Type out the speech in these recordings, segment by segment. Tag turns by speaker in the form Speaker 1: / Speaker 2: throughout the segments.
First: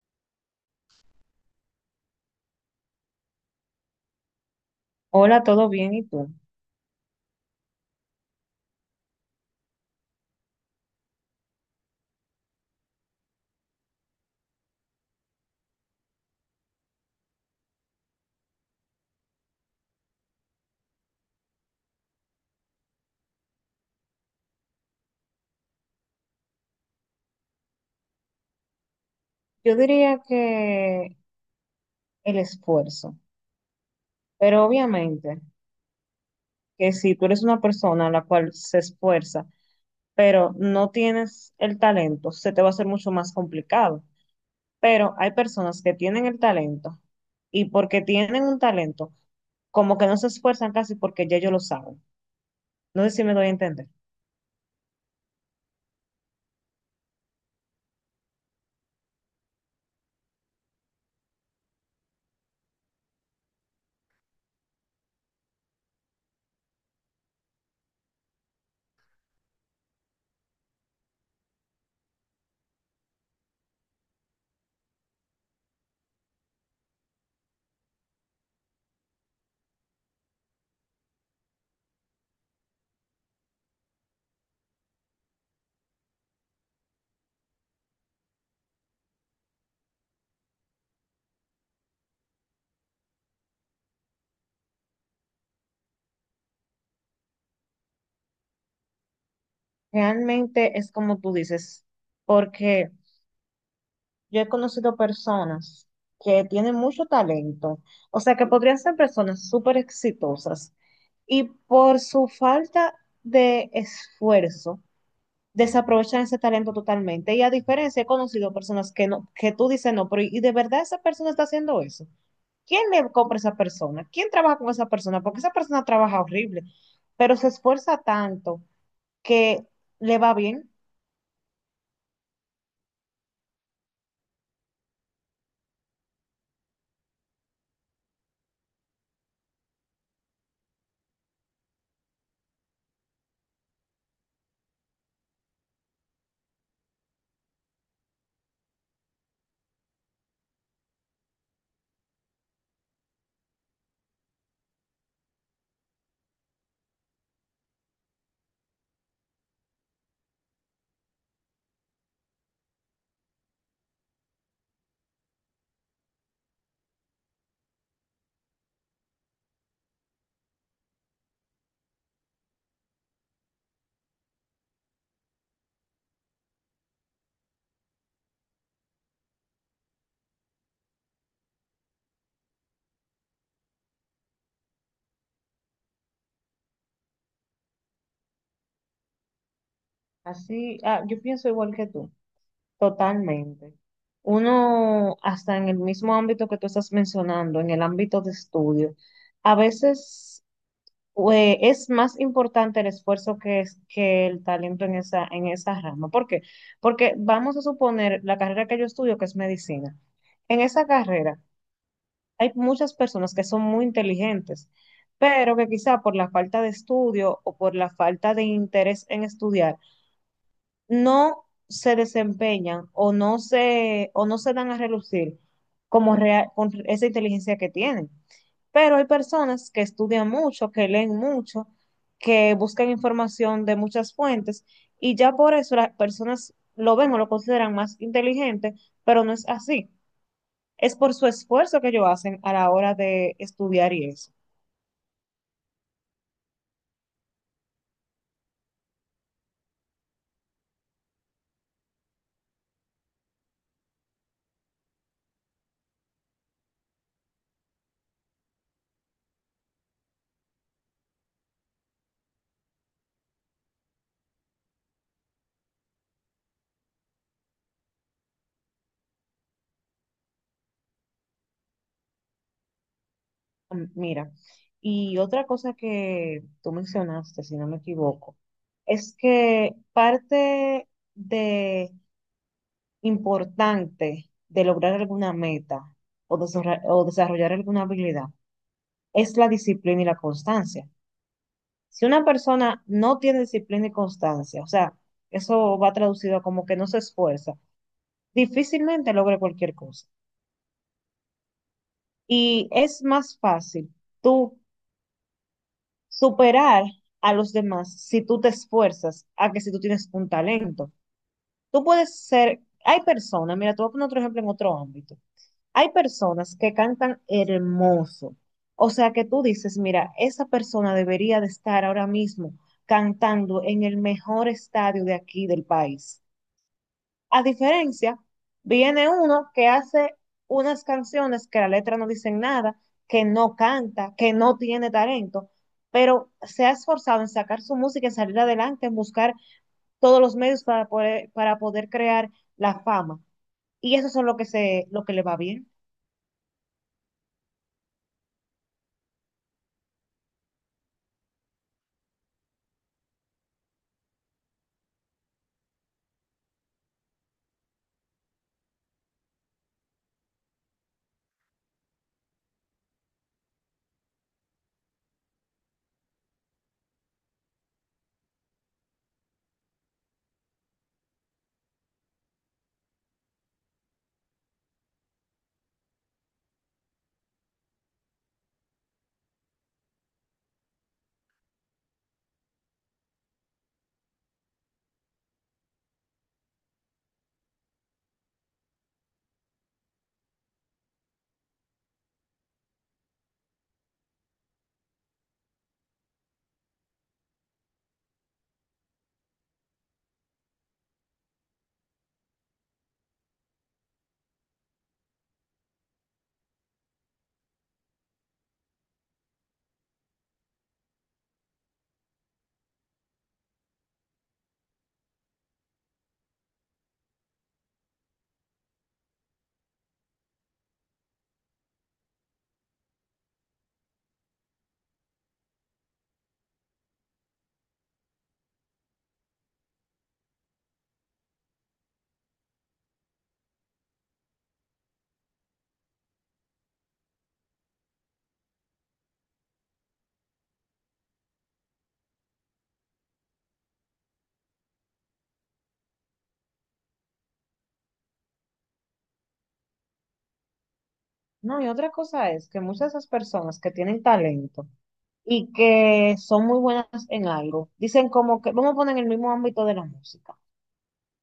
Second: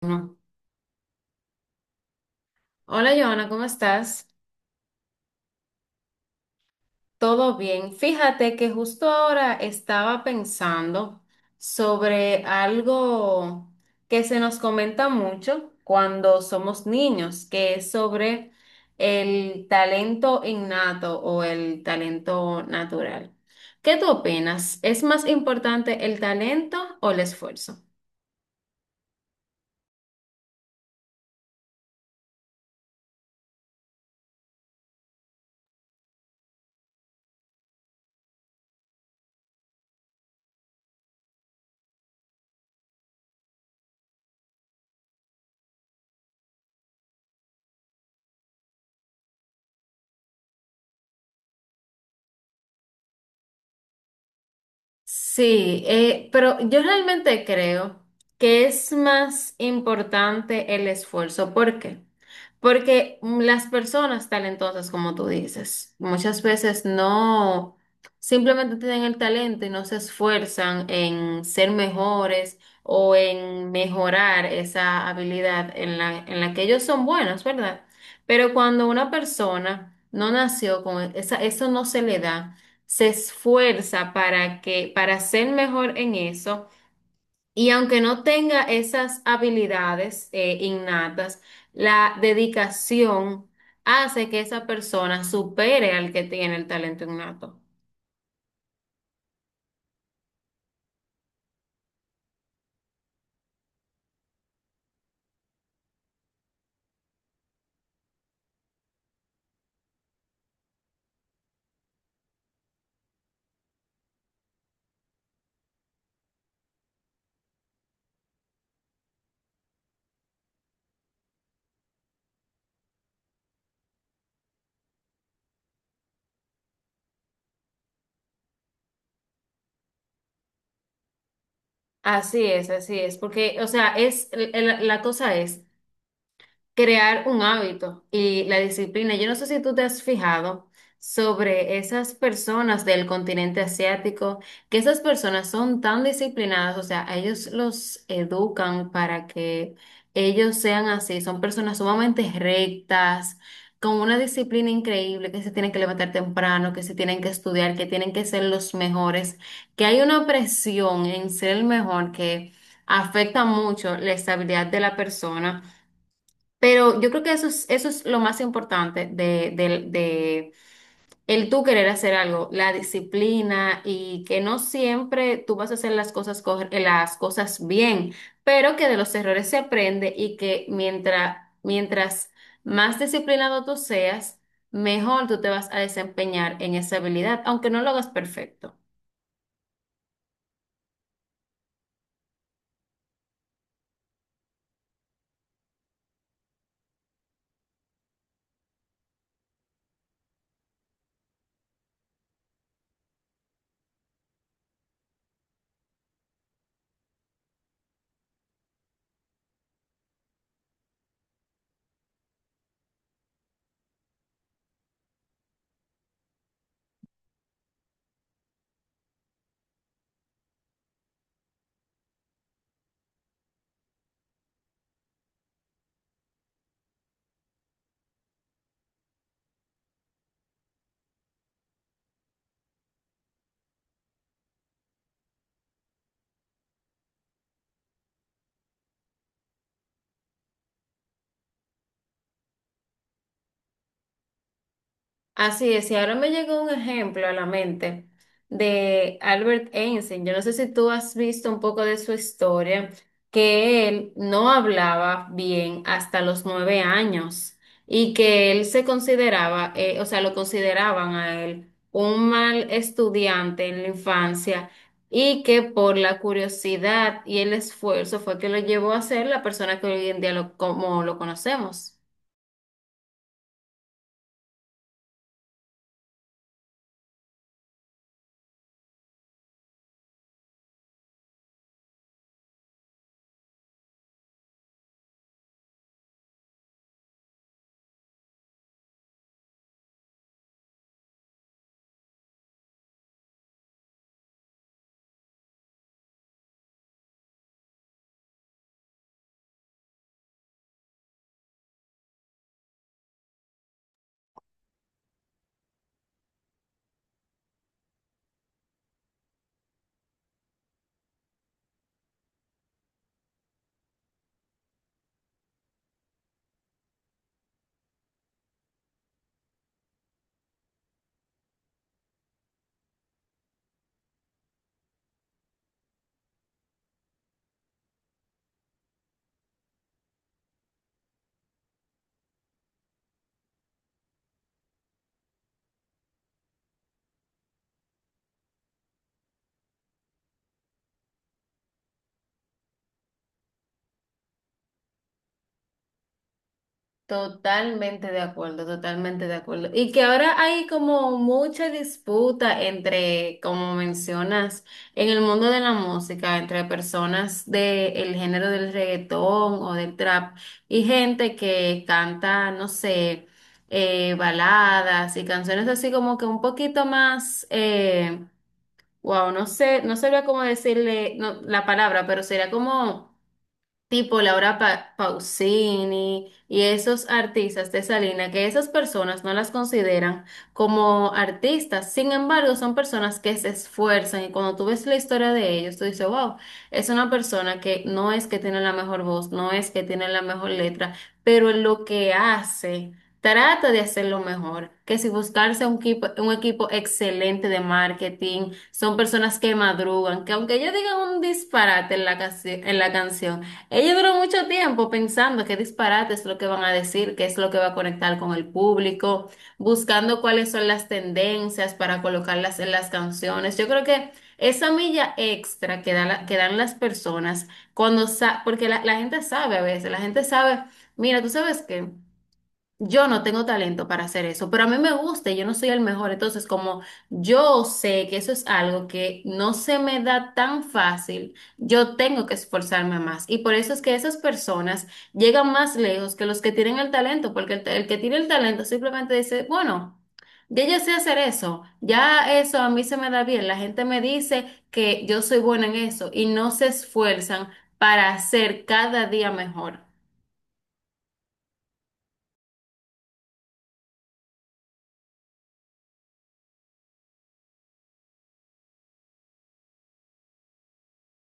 Speaker 1: Bueno, hola, Joana, ¿cómo estás?
Speaker 2: Hola, ¿todo bien? ¿Y tú?
Speaker 1: ¿Todo bien? Fíjate que justo ahora estaba pensando sobre algo que se nos comenta mucho cuando somos niños, que es sobre el talento innato o el talento natural. ¿Qué tú opinas? ¿Es más importante el talento o el esfuerzo?
Speaker 2: Yo diría que el esfuerzo, pero obviamente que si tú eres una persona a la cual se esfuerza, pero no tienes el talento, se te va a hacer mucho más complicado. Pero hay personas que tienen el talento y porque tienen un talento, como que no se esfuerzan casi porque ya ellos lo saben. No sé si me doy a entender.
Speaker 1: Sí, pero yo realmente creo que es más importante el esfuerzo. ¿Por qué? Porque las personas talentosas, como tú dices, muchas veces no, simplemente tienen el talento y no se esfuerzan en ser mejores o en mejorar esa habilidad en la que ellos son buenos, ¿verdad? Pero cuando una persona no nació con esa, eso no se le da, se esfuerza para que, para ser mejor en eso, y aunque no tenga esas habilidades innatas, la dedicación hace que esa persona supere al que tiene el talento innato.
Speaker 2: Realmente es como tú dices, porque... Yo he conocido personas que tienen mucho talento, o sea, que podrían ser personas súper exitosas y por su falta de esfuerzo desaprovechan ese talento totalmente. Y a diferencia, he conocido personas que no, que tú dices no, pero ¿y de verdad esa persona está haciendo eso? ¿Quién le compra a esa persona? ¿Quién trabaja con esa persona? Porque esa persona trabaja horrible, pero se esfuerza tanto que le va bien.
Speaker 1: Así es, porque, o sea, es, la cosa es crear un hábito y la disciplina. Yo no sé si tú te has fijado sobre esas personas del continente asiático, que esas personas son tan disciplinadas, o sea, a ellos los educan para que ellos sean así, son personas sumamente rectas, con una disciplina increíble, que se tienen que levantar temprano, que se tienen que estudiar, que tienen que ser los mejores, que hay una presión en ser el mejor que afecta mucho la estabilidad de la persona. Pero yo creo que eso es lo más importante de, de el tú querer hacer algo, la disciplina y que no siempre tú vas a hacer las cosas, las cosas bien, pero que de los errores se aprende y que mientras, mientras más disciplinado tú seas, mejor tú te vas a desempeñar en esa habilidad, aunque no lo hagas perfecto.
Speaker 2: Así, ah, yo pienso igual que tú. Totalmente. Uno, hasta en el mismo ámbito que tú estás mencionando, en el ámbito de estudio, a veces es más importante el esfuerzo que, es, que el talento en esa rama. ¿Por qué? Porque vamos a suponer la carrera que yo estudio, que es medicina. En esa carrera hay muchas personas que son muy inteligentes, pero que quizá por la falta de estudio o por la falta de interés en estudiar, no se desempeñan o no se dan a relucir como rea- con esa inteligencia que tienen. Pero hay personas que estudian mucho, que leen mucho, que buscan información de muchas fuentes y ya por eso las personas lo ven o lo consideran más inteligente, pero no es así. Es por su esfuerzo que ellos hacen a la hora de estudiar y eso.
Speaker 1: Así es, y ahora me llegó un ejemplo a la mente de Albert Einstein. Yo no sé si tú has visto un poco de su historia, que él no hablaba bien hasta los 9 años y que él se consideraba, o sea, lo consideraban a él un mal estudiante en la infancia y que por la curiosidad y el esfuerzo fue que lo llevó a ser la persona que hoy en día lo, como lo conocemos.
Speaker 2: Mm, mira, y otra cosa que tú mencionaste, si no me equivoco, es que parte de importante de lograr alguna meta o desarra- o desarrollar alguna habilidad es la disciplina y la constancia. Si una persona no tiene disciplina y constancia, o sea, eso va traducido a como que no se esfuerza, difícilmente logra cualquier cosa. Y es más fácil tú superar a los demás si tú te esfuerzas a que si tú tienes un talento. Tú puedes ser, hay personas, mira, te voy a poner otro ejemplo en otro ámbito. Hay personas que cantan hermoso. O sea que tú dices, mira, esa persona debería de estar ahora mismo cantando en el mejor estadio de aquí del país. A diferencia, viene uno que hace unas canciones que la letra no dice nada, que no canta, que no tiene talento, pero se ha esforzado en sacar su música, en salir adelante, en buscar todos los medios para poder crear la fama. Y eso es lo que se, lo que le va bien.
Speaker 1: Totalmente de acuerdo, totalmente de acuerdo. Y que ahora hay como mucha disputa entre, como mencionas, en el mundo de la música, entre personas del género del reggaetón o del trap y gente que canta, no sé, baladas y canciones así como que un poquito más, wow, no sé, no sabría cómo decirle no, la palabra, pero sería como tipo Laura Pausini y esos artistas de esa línea, que esas personas no las consideran como artistas, sin embargo, son personas que se esfuerzan y cuando tú ves la historia de ellos, tú dices, wow, es una persona que no es que tiene la mejor voz, no es que tiene la mejor letra, pero en lo que hace, trata de hacerlo mejor, que si buscarse un equipo excelente de marketing, son personas que madrugan, que aunque ellos digan un disparate en la, en la canción, ella duró mucho tiempo pensando qué disparate es lo que van a decir, qué es lo que va a conectar con el público, buscando cuáles son las tendencias para colocarlas en las canciones. Yo creo que esa milla extra que, que dan las personas cuando porque la gente sabe a veces, la gente sabe, mira, tú sabes qué. Yo no tengo talento para hacer eso, pero a mí me gusta y yo no soy el mejor. Entonces, como yo sé que eso es algo que no se me da tan fácil, yo tengo que esforzarme más. Y por eso es que esas personas llegan más lejos que los que tienen el talento, porque el que tiene el talento simplemente dice, bueno, ya yo sé hacer eso, ya eso a mí se me da bien. La gente me dice que yo soy buena en eso y no se esfuerzan para hacer cada día mejor.
Speaker 2: No, y otra cosa es que muchas de esas personas que tienen talento y que son muy buenas en algo, dicen como que, vamos a poner en el mismo ámbito de la música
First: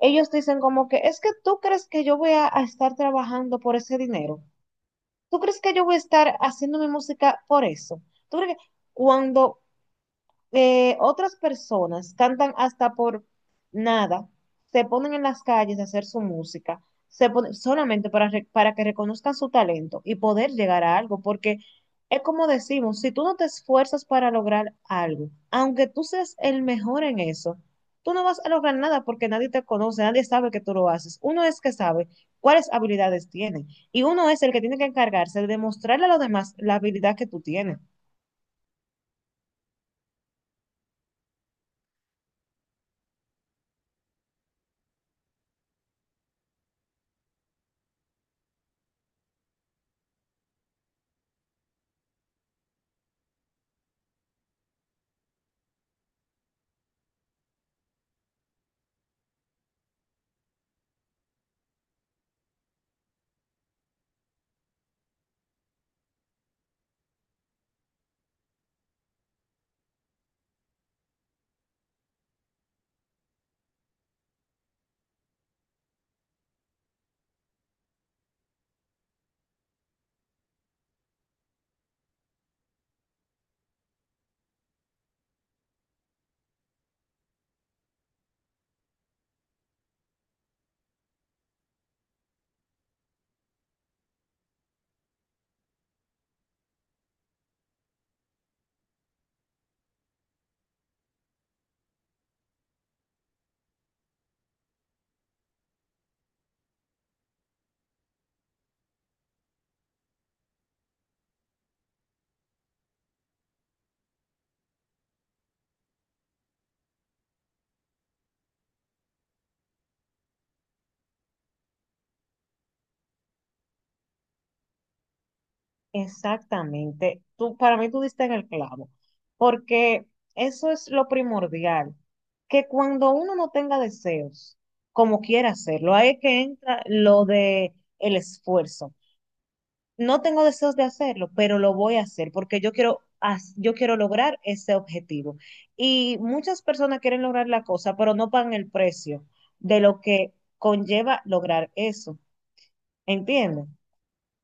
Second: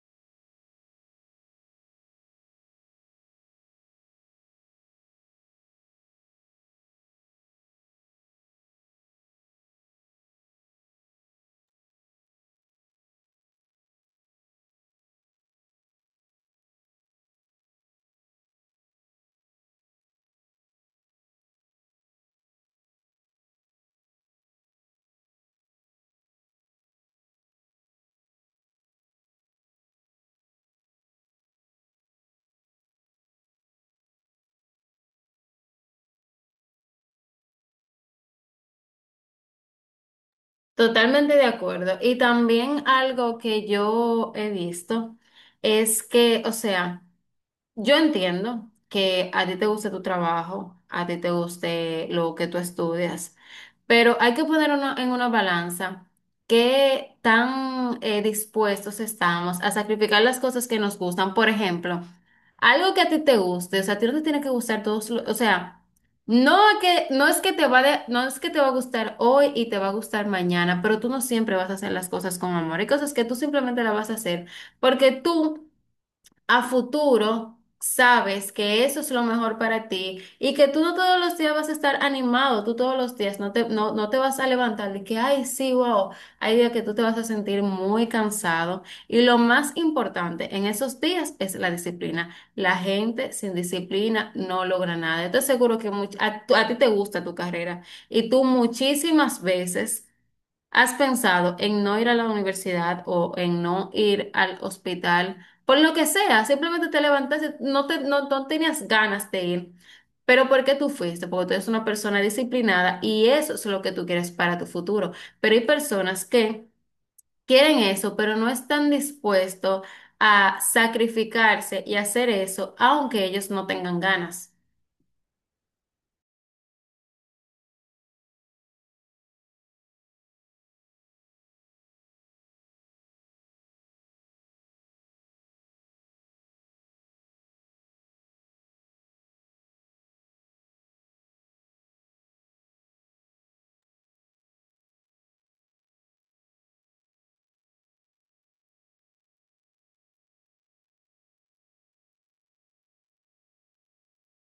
Speaker 2: ellos dicen como que, es que tú crees que yo voy a estar trabajando por ese dinero. ¿Tú crees que yo voy a estar haciendo mi música por eso? ¿Tú crees que cuando otras personas cantan hasta por nada, se ponen en las calles a hacer su música, se ponen solamente para, re- para que reconozcan su talento y poder llegar a algo, porque es como decimos, si tú no te esfuerzas para lograr algo, aunque tú seas el mejor en eso, tú no vas a lograr nada porque nadie te conoce, nadie sabe que tú lo haces. Uno es que sabe cuáles habilidades tiene y uno es el que tiene que encargarse de demostrarle a los demás la habilidad que tú tienes.
Speaker 1: Totalmente de acuerdo. Y también algo que yo he visto es que, o sea, yo entiendo que a ti te guste tu trabajo, a ti te guste lo que tú estudias. Pero hay que poner en una balanza qué tan dispuestos estamos a sacrificar las cosas que nos gustan. Por ejemplo, algo que a ti te guste, o sea, a ti no te tiene que gustar todos, o sea, no que no es que te no es que te va a gustar hoy y te va a gustar mañana, pero tú no siempre vas a hacer las cosas con amor. Hay cosas que tú simplemente las vas a hacer porque tú a futuro sabes que eso es lo mejor para ti y que tú no todos los días vas a estar animado, tú todos los días no te, no, no te vas a levantar de que, ay, sí, wow, hay días que tú te vas a sentir muy cansado y lo más importante en esos días es la disciplina. La gente sin disciplina no logra nada. Yo te aseguro que a ti te gusta tu carrera y tú muchísimas veces... ¿Has pensado en no ir a la universidad o en no ir al hospital? Por lo que sea, simplemente te levantaste, no, te, no, no tenías ganas de ir. Pero ¿por qué tú fuiste? Porque tú eres una persona disciplinada y eso es lo que tú quieres para tu futuro. Pero hay personas que quieren eso, pero no están dispuestos a sacrificarse y hacer eso, aunque ellos no tengan ganas.
Speaker 2: Exactamente. Tú, para mí tú diste en el clavo, porque eso es lo primordial, que cuando uno no tenga deseos, como quiera hacerlo, ahí es que entra lo de el esfuerzo. No tengo deseos de hacerlo, pero lo voy a hacer porque yo quiero, haz- yo quiero lograr ese objetivo. Y muchas personas quieren lograr la cosa, pero no pagan el precio de lo que conlleva lograr eso. ¿Entiendes?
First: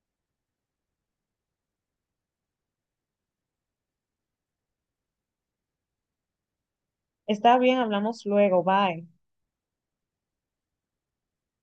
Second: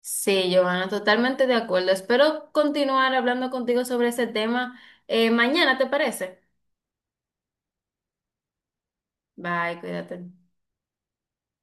Speaker 1: Sí, Giovanna, totalmente de acuerdo. Espero continuar hablando contigo sobre ese tema mañana, ¿te parece?
Speaker 2: Está bien, hablamos luego, bye.
Speaker 1: Bye, cuídate.